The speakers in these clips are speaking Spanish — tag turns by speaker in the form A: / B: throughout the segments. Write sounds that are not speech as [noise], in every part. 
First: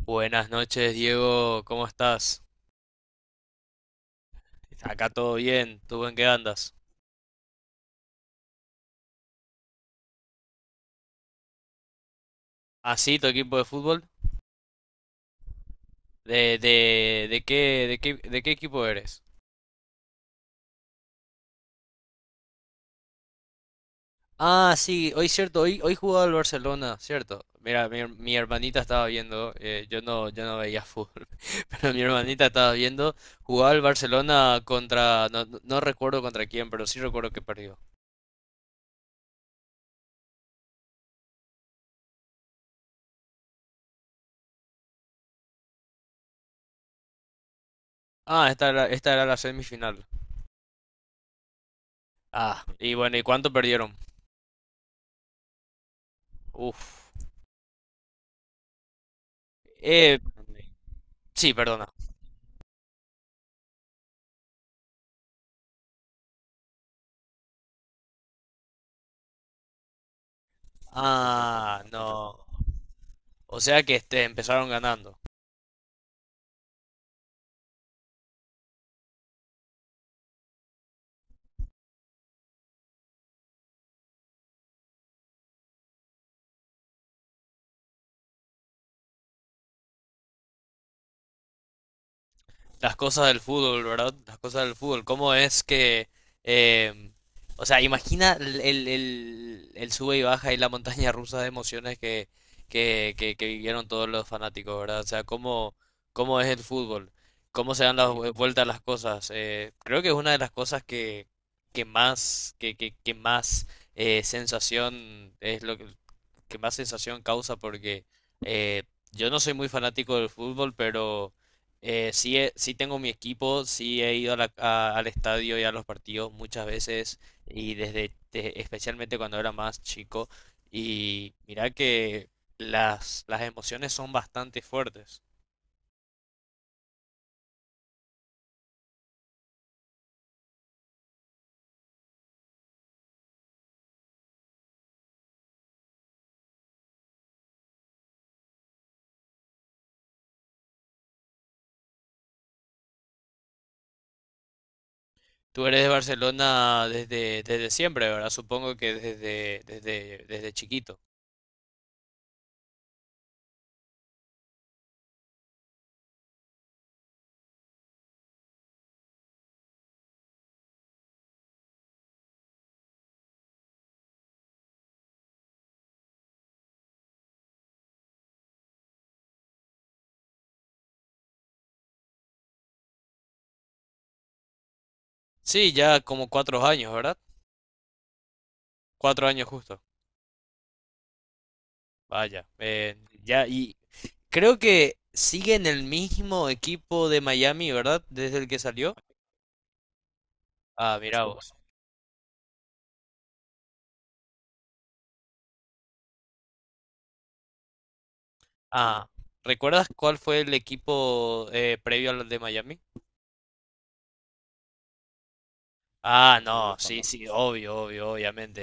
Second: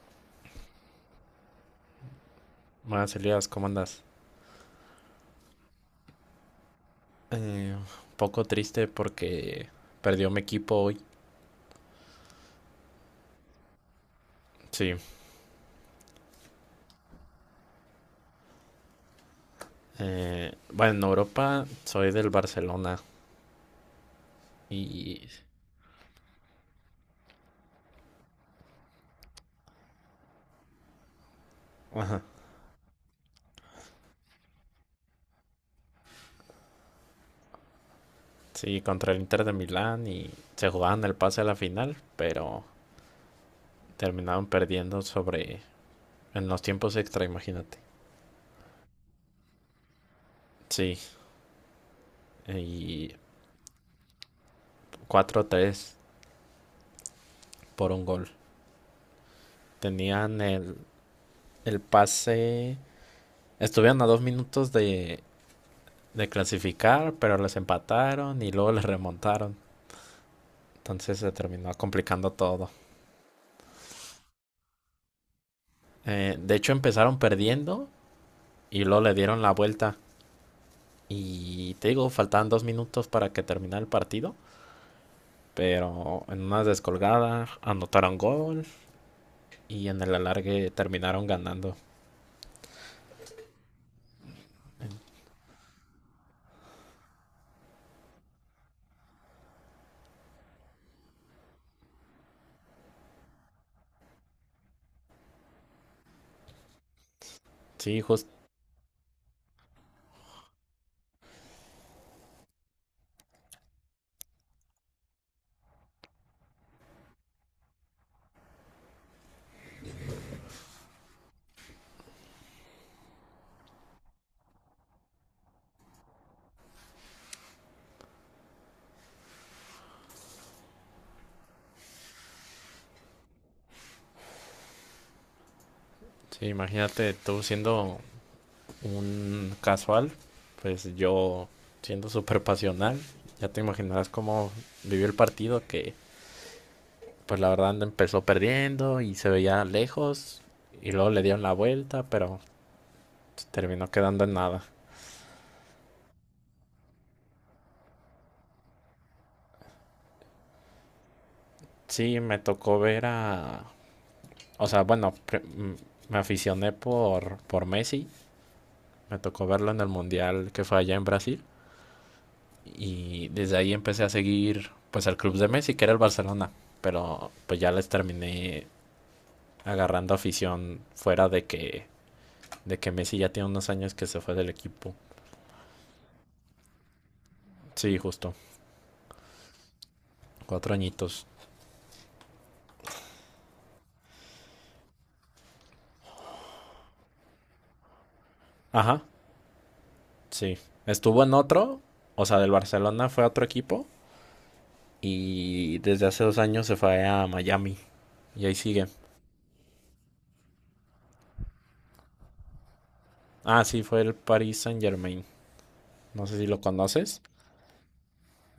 A: Buenas noches, Diego, ¿cómo estás?
B: Buenas, Elías, ¿cómo andas?
A: Acá todo bien, ¿tú en qué andas?
B: Un poco triste porque perdió mi equipo hoy.
A: ¿Ah, sí, tu equipo de fútbol?
B: Sí.
A: ¿De, de qué equipo eres?
B: Bueno, en Europa soy del Barcelona
A: Ah, sí, hoy
B: y...
A: cierto, hoy jugaba el Barcelona, cierto. Mira, mi hermanita estaba viendo, yo no veía fútbol, [laughs] pero mi
B: Ajá.
A: hermanita estaba viendo, jugaba el Barcelona contra, no recuerdo contra quién, pero sí recuerdo que perdió.
B: Sí, contra el Inter de Milán y se jugaban el pase a la final, pero terminaron perdiendo sobre... en los tiempos extra, imagínate.
A: Ah, esta era la semifinal.
B: Sí,
A: Ah, y
B: y
A: bueno, ¿y cuánto perdieron?
B: 4-3
A: Uf.
B: por un gol.
A: Eh,
B: Tenían el,
A: sí,
B: el
A: perdona.
B: pase... Estuvieron a 2 minutos de clasificar, pero les empataron y luego les remontaron. Entonces se terminó
A: Ah,
B: complicando
A: no.
B: todo.
A: O sea que este, empezaron ganando.
B: De hecho empezaron perdiendo y luego le dieron la vuelta. Y te digo, faltaban 2 minutos para que terminara el partido. Pero en una descolgada anotaron gol y en el alargue terminaron ganando.
A: Las cosas del fútbol, ¿verdad? Las cosas del fútbol. ¿Cómo es que... em, o sea, imagina el, el sube y baja y la montaña rusa de emociones que vivieron todos los fanáticos, ¿verdad? O sea, ¿cómo, cómo es el fútbol? ¿Cómo se dan
B: Sí,
A: las
B: justo.
A: vueltas las cosas? Creo que es una de las cosas que más sensación es lo que más sensación causa porque eh, yo no soy muy fanático del fútbol, pero sí, sí tengo mi equipo, sí he ido a al estadio y a los partidos muchas veces y desde especialmente cuando era más chico y mira que las emociones son bastante fuertes.
B: Sí, imagínate tú siendo un casual, pues yo siendo súper pasional, ya te imaginarás cómo vivió el partido que pues la verdad empezó perdiendo y se veía lejos y luego le dieron la vuelta, pero terminó quedando en nada.
A: Tú eres de Barcelona desde, desde siempre, ¿verdad? Supongo que desde chiquito.
B: Sí, me tocó ver a... O sea, bueno, me aficioné por Messi, me tocó verlo en el Mundial que fue allá en Brasil y desde ahí empecé a seguir pues al club de Messi, que era el Barcelona, pero pues ya les terminé agarrando afición fuera de que Messi ya tiene unos años que se fue del equipo.
A: Sí, ya como 4 años, ¿verdad?
B: Sí, justo,
A: 4 años justo.
B: 4 añitos.
A: Vaya. Ya, y, Creo que sigue en el mismo equipo de Miami, ¿verdad? Desde el que salió.
B: Ajá. Sí.
A: Ah, mira
B: Estuvo en
A: vos.
B: otro, o sea, del Barcelona fue a otro equipo y desde hace 2 años se fue a Miami y ahí sigue.
A: Ah, ¿recuerdas cuál fue el equipo previo al de Miami?
B: Ah, sí, fue el Paris Saint-Germain. No
A: Ah,
B: sé si lo
A: no, sí, sí,
B: conoces.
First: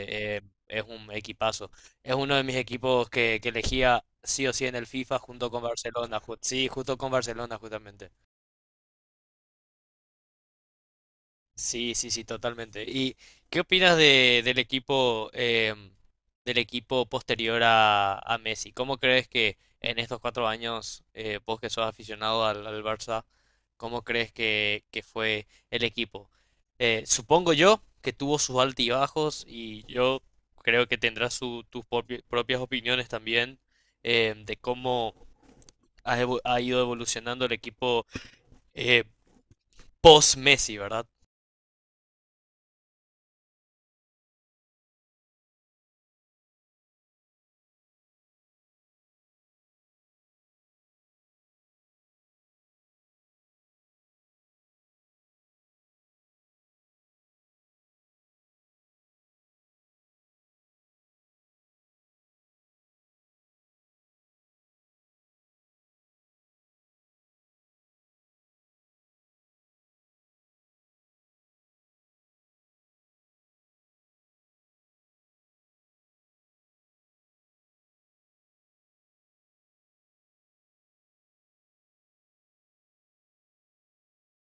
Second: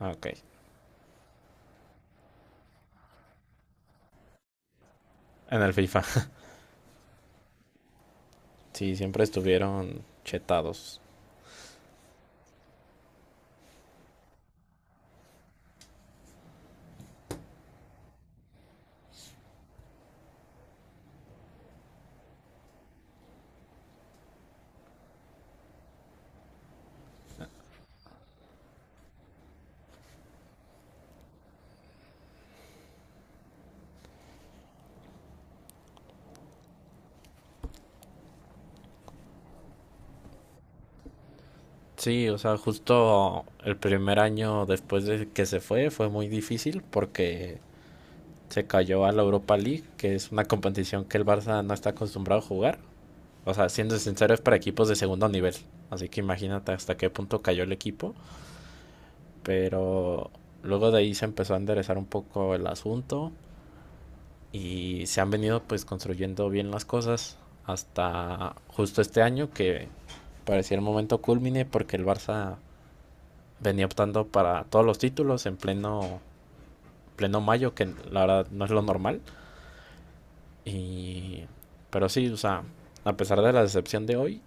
B: Ah, ok.
A: Es un equipazo. Es uno de mis equipos que elegía sí o sí en el FIFA junto
B: En
A: con
B: el FIFA.
A: Barcelona.
B: [laughs]
A: Sí, justo con Barcelona, justamente.
B: Sí, siempre estuvieron chetados.
A: Sí, sí, sí, totalmente. ¿Y qué opinas de, del equipo del equipo posterior a Messi? ¿Cómo crees que en estos 4 años, vos que sos aficionado al, al Barça, cómo crees que fue el equipo? Supongo yo que tuvo sus altibajos y yo creo que tendrás propias opiniones también de cómo ha, ha ido evolucionando el equipo eh, post-Messi, ¿verdad?
B: Sí, o sea, justo el primer año después de que se fue fue muy difícil porque se cayó a la Europa League, que es una competición que el Barça no está acostumbrado a jugar. O sea, siendo sincero, es para equipos de segundo nivel. Así que imagínate hasta qué punto cayó el equipo. Pero luego de ahí se empezó a enderezar un poco el asunto. Y se han venido pues construyendo bien las cosas. Hasta justo este año que parecía el momento culmine porque el Barça venía optando para todos los títulos en pleno, pleno mayo, que la verdad no es lo normal. Y, pero sí, o sea, a pesar de la decepción de hoy,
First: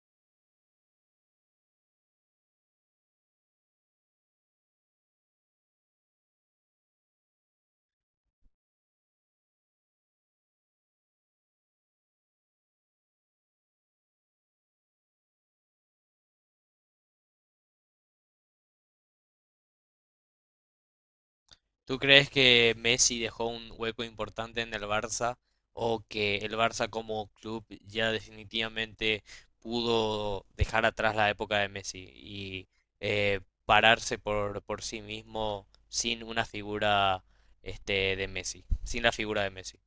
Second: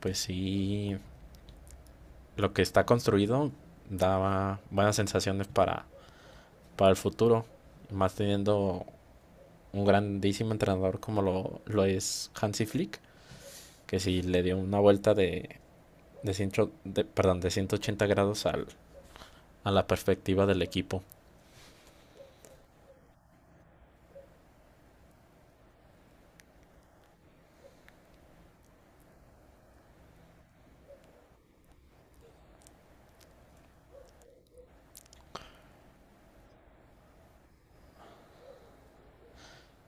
B: pues sí lo que está construido daba buenas sensaciones para el futuro. Más teniendo un grandísimo entrenador como lo es Hansi Flick, que sí le dio una vuelta de 180 grados a la perspectiva del equipo.
A: ¿Tú crees que Messi dejó un hueco importante en el Barça o que el Barça como club ya definitivamente pudo dejar atrás la época de Messi y pararse por sí mismo sin una figura este, de Messi, sin la figura de Messi?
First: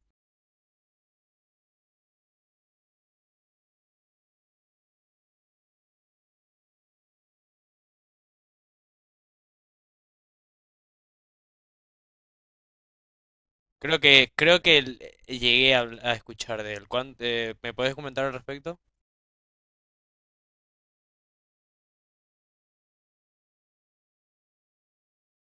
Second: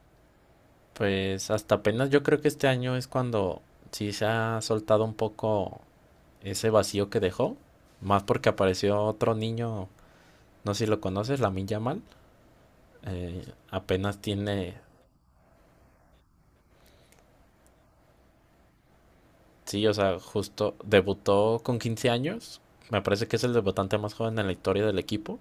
B: Pues hasta apenas yo creo que este año es cuando sí se ha soltado un poco ese vacío que dejó. Más porque apareció otro niño, no sé si lo conoces, la Milla Mal. Eh,
A: Creo
B: Apenas
A: que creo
B: tiene...
A: que llegué a escuchar de él. Me puedes comentar al respecto?
B: Sí, o sea, justo debutó con 15 años. Me parece que es el debutante más joven en la historia del equipo.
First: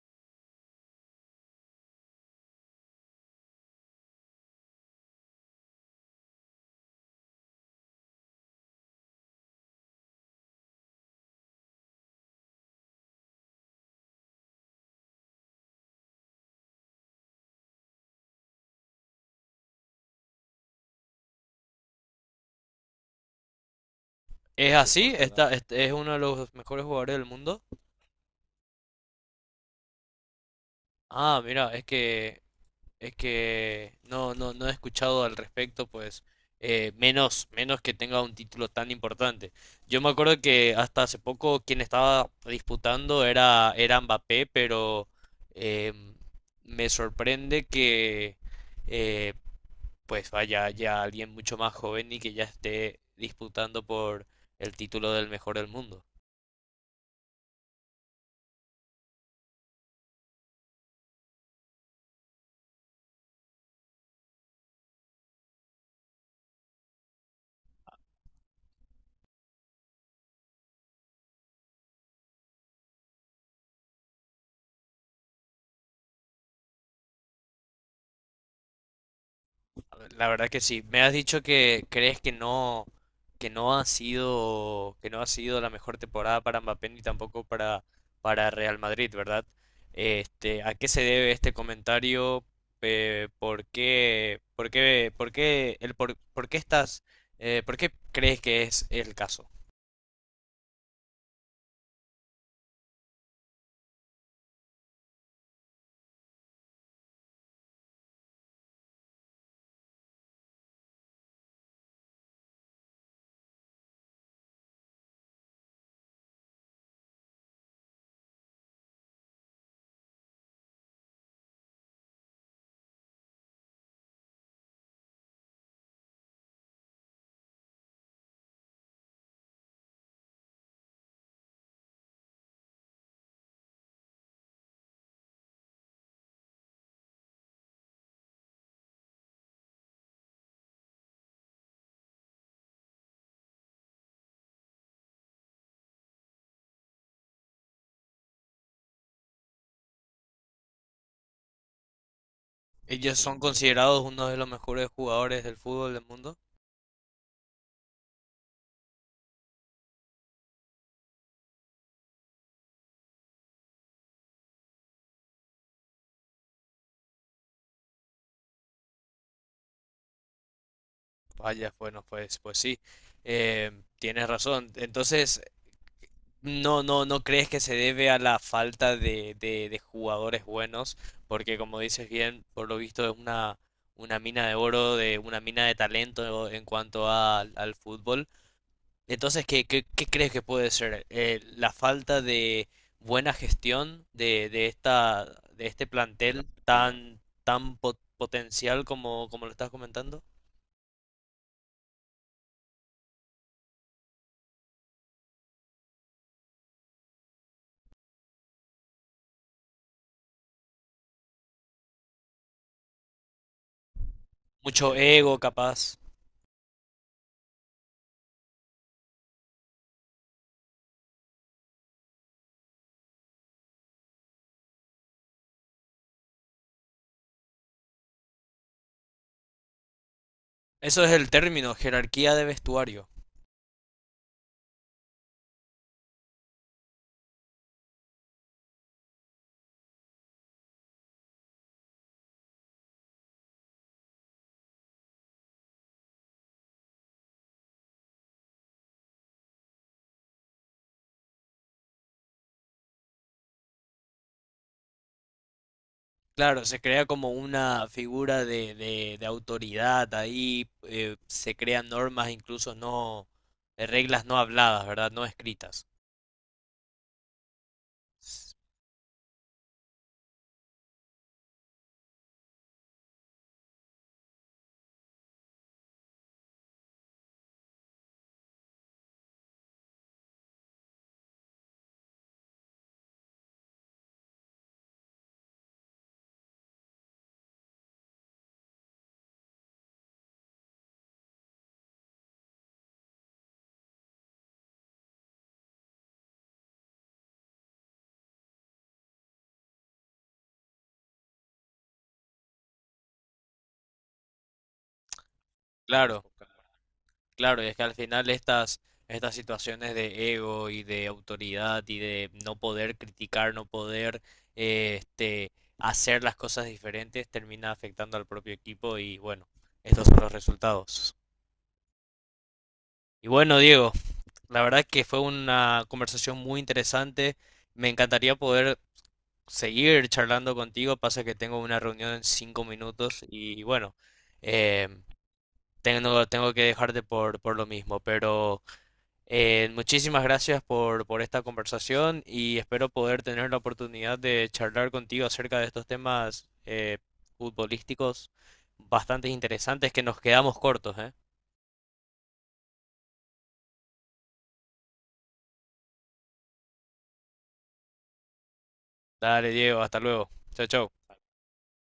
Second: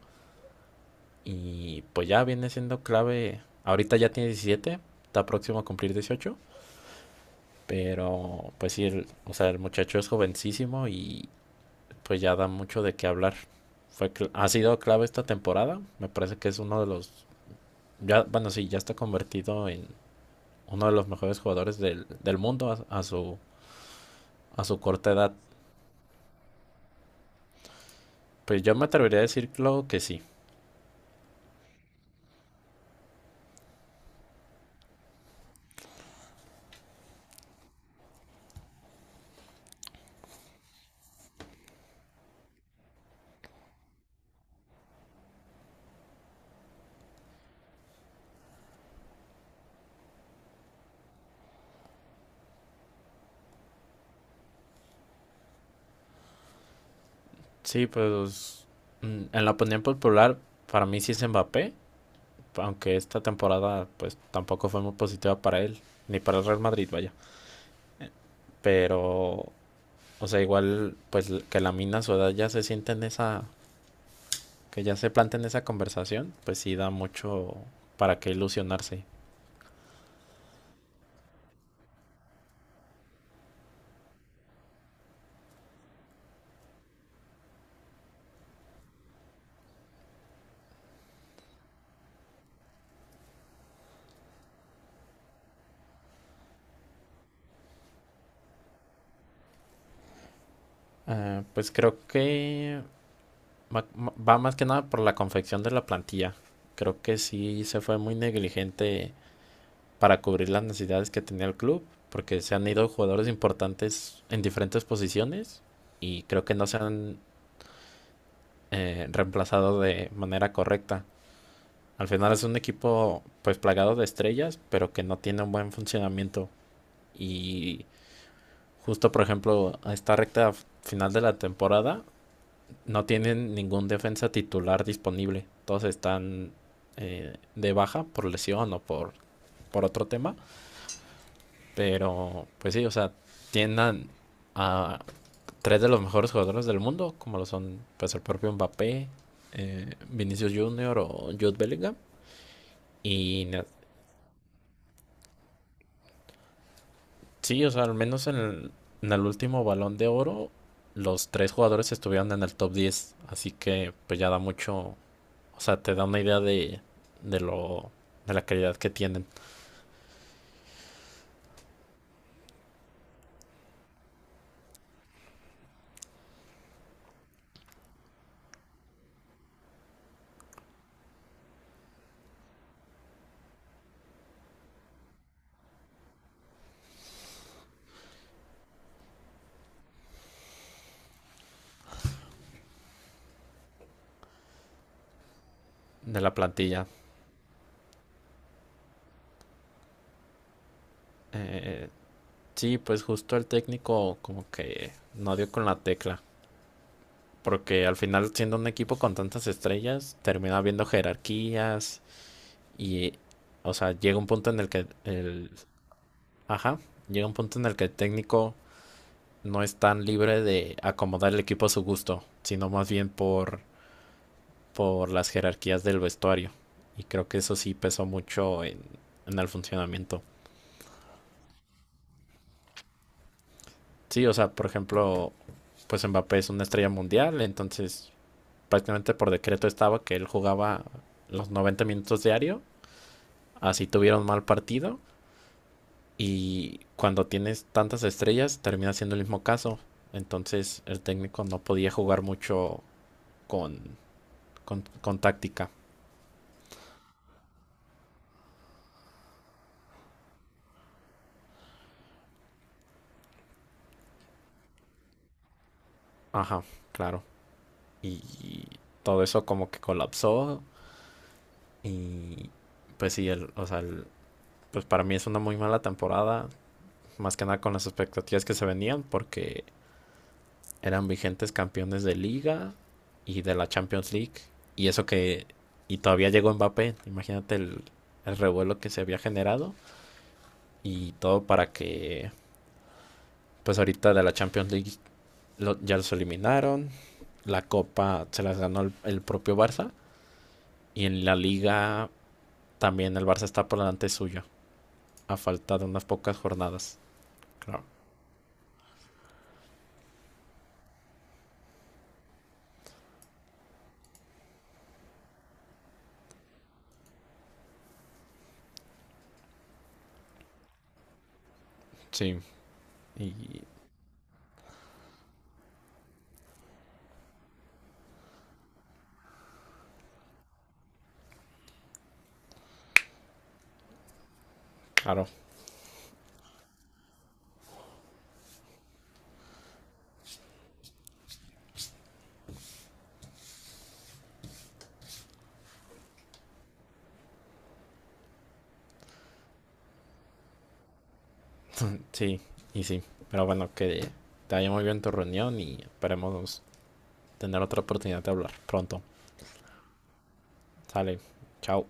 B: Y pues ya viene siendo clave. Ahorita ya tiene 17, está próximo a cumplir 18. Pero pues sí, el, o sea, el muchacho es jovencísimo y pues ya da mucho de qué hablar. Fue, ha sido clave esta temporada. Me parece que es uno de los. Ya, bueno, sí, ya está convertido en uno de los mejores jugadores del mundo a, a su, a
A: ¿Es
B: su
A: sí, así?
B: corta
A: Por
B: edad.
A: Supuesto. Este- es uno de los mejores jugadores del mundo?
B: Pues yo me atrevería a decirlo que sí.
A: Ah, mira, es que es que no, no he escuchado al respecto, pues menos, menos que tenga un título tan importante. Yo me acuerdo que hasta hace poco quien estaba disputando era, era Mbappé, pero eh, me sorprende que eh, pues vaya ya alguien mucho más joven y que ya esté disputando por el título del mejor del mundo.
B: Sí, pues en la opinión popular, para mí sí es Mbappé, aunque esta temporada pues tampoco fue muy positiva para él, ni para el Real Madrid, vaya. Pero, o sea, igual pues que la mina a su edad ya se siente en esa, que ya se plantea en esa conversación, pues sí da mucho para qué ilusionarse.
A: La verdad que sí. Me has dicho que crees que no ha sido, que no ha sido la mejor temporada para Mbappé ni tampoco para, para Real Madrid, ¿verdad? Este, ¿a qué se debe este comentario? Por qué estás, por qué crees que es el caso?
B: Pues creo que ma- va más que nada por la confección de la plantilla. Creo que sí se fue muy negligente para cubrir las necesidades que tenía el club, porque se han ido jugadores importantes en diferentes posiciones y creo que no se han reemplazado de manera correcta. Al final es un equipo pues plagado de estrellas, pero que no tiene un buen funcionamiento y justo por ejemplo a esta recta final de la temporada no tienen ningún defensa titular disponible. Todos están de baja por lesión o por otro tema. Pero, pues sí, o sea, tiendan a tres de los mejores jugadores del mundo, como lo son pues el propio Mbappé, Vinicius Junior o Jude Bellingham.
A: Ellos son
B: Y
A: considerados uno de los mejores jugadores del fútbol del mundo.
B: sí, o sea, al menos en el último Balón de Oro, los tres jugadores estuvieron en el top 10. Así que pues ya da mucho, o sea, te da una idea de, de lo, de la calidad que tienen,
A: Vaya, bueno, pues, pues sí, eh, tienes razón. Entonces, no, no, no crees que se debe a la falta de, de jugadores buenos, porque como dices bien, por lo visto es una mina de oro, de una mina de talento en cuanto al fútbol. Entonces, ¿qué, qué crees que puede ser? ¿La falta de buena gestión de esta, de este
B: de la
A: plantel
B: plantilla.
A: tan, tan potencial como, como lo estás comentando?
B: Eh, sí, pues justo el técnico como que no dio con la tecla. Porque al final, siendo un equipo con tantas estrellas, termina habiendo jerarquías y, o sea, llega un punto en el que
A: Mucho ego,
B: el,
A: capaz.
B: ajá, llega un punto en el que el técnico no es tan libre de acomodar el equipo a su gusto, sino más bien por las jerarquías del vestuario. Y creo que eso sí pesó mucho en el funcionamiento.
A: Eso es el término, jerarquía de vestuario.
B: Sí, o sea, por ejemplo, pues Mbappé es una estrella mundial, entonces prácticamente por decreto estaba que él jugaba los 90 minutos diario así tuvieron mal partido y cuando tienes tantas estrellas termina siendo el mismo caso. Entonces el técnico no podía jugar mucho con, con táctica.
A: Claro, se crea como una figura de, de autoridad ahí, se crean normas incluso no, reglas no habladas, ¿verdad? No escritas.
B: Ajá, claro.
A: S-
B: Y todo eso como que colapsó y pues sí, el, o sea, el- pues para mí es una muy mala temporada, más que nada con las expectativas que se venían porque eran vigentes campeones de liga y de la Champions League. Y eso que... Y todavía llegó Mbappé. Imagínate el revuelo que se había generado. Y todo para que... Pues ahorita de la Champions League ya los eliminaron. La copa se las ganó el propio Barça. Y en la liga también el Barça está por delante suyo. A falta de unas
A: claro,
B: pocas jornadas.
A: claro, y es que
B: Claro.
A: al final estas, estas situaciones de ego y de autoridad y de no poder criticar, no poder eh, este, hacer las cosas diferentes, termina afectando al propio equipo y bueno, estos son los resultados.
B: Sí.
A: Y
B: Y
A: bueno, Diego. La verdad que fue una conversación muy interesante. Me encantaría poder seguir charlando contigo. Pasa que tengo una reunión en 5 minutos y bueno, eh,
B: claro.
A: tengo que dejarte por lo mismo. Pero muchísimas gracias por esta conversación y espero poder tener la oportunidad de charlar contigo acerca de estos temas futbolísticos bastante interesantes que nos quedamos cortos, ¿eh?
B: Sí, y sí. Pero bueno, que te vaya muy bien tu reunión y esperemos tener otra oportunidad de hablar pronto.
A: Dale, Diego, hasta luego. Chao, chao.
B: Sale, chao.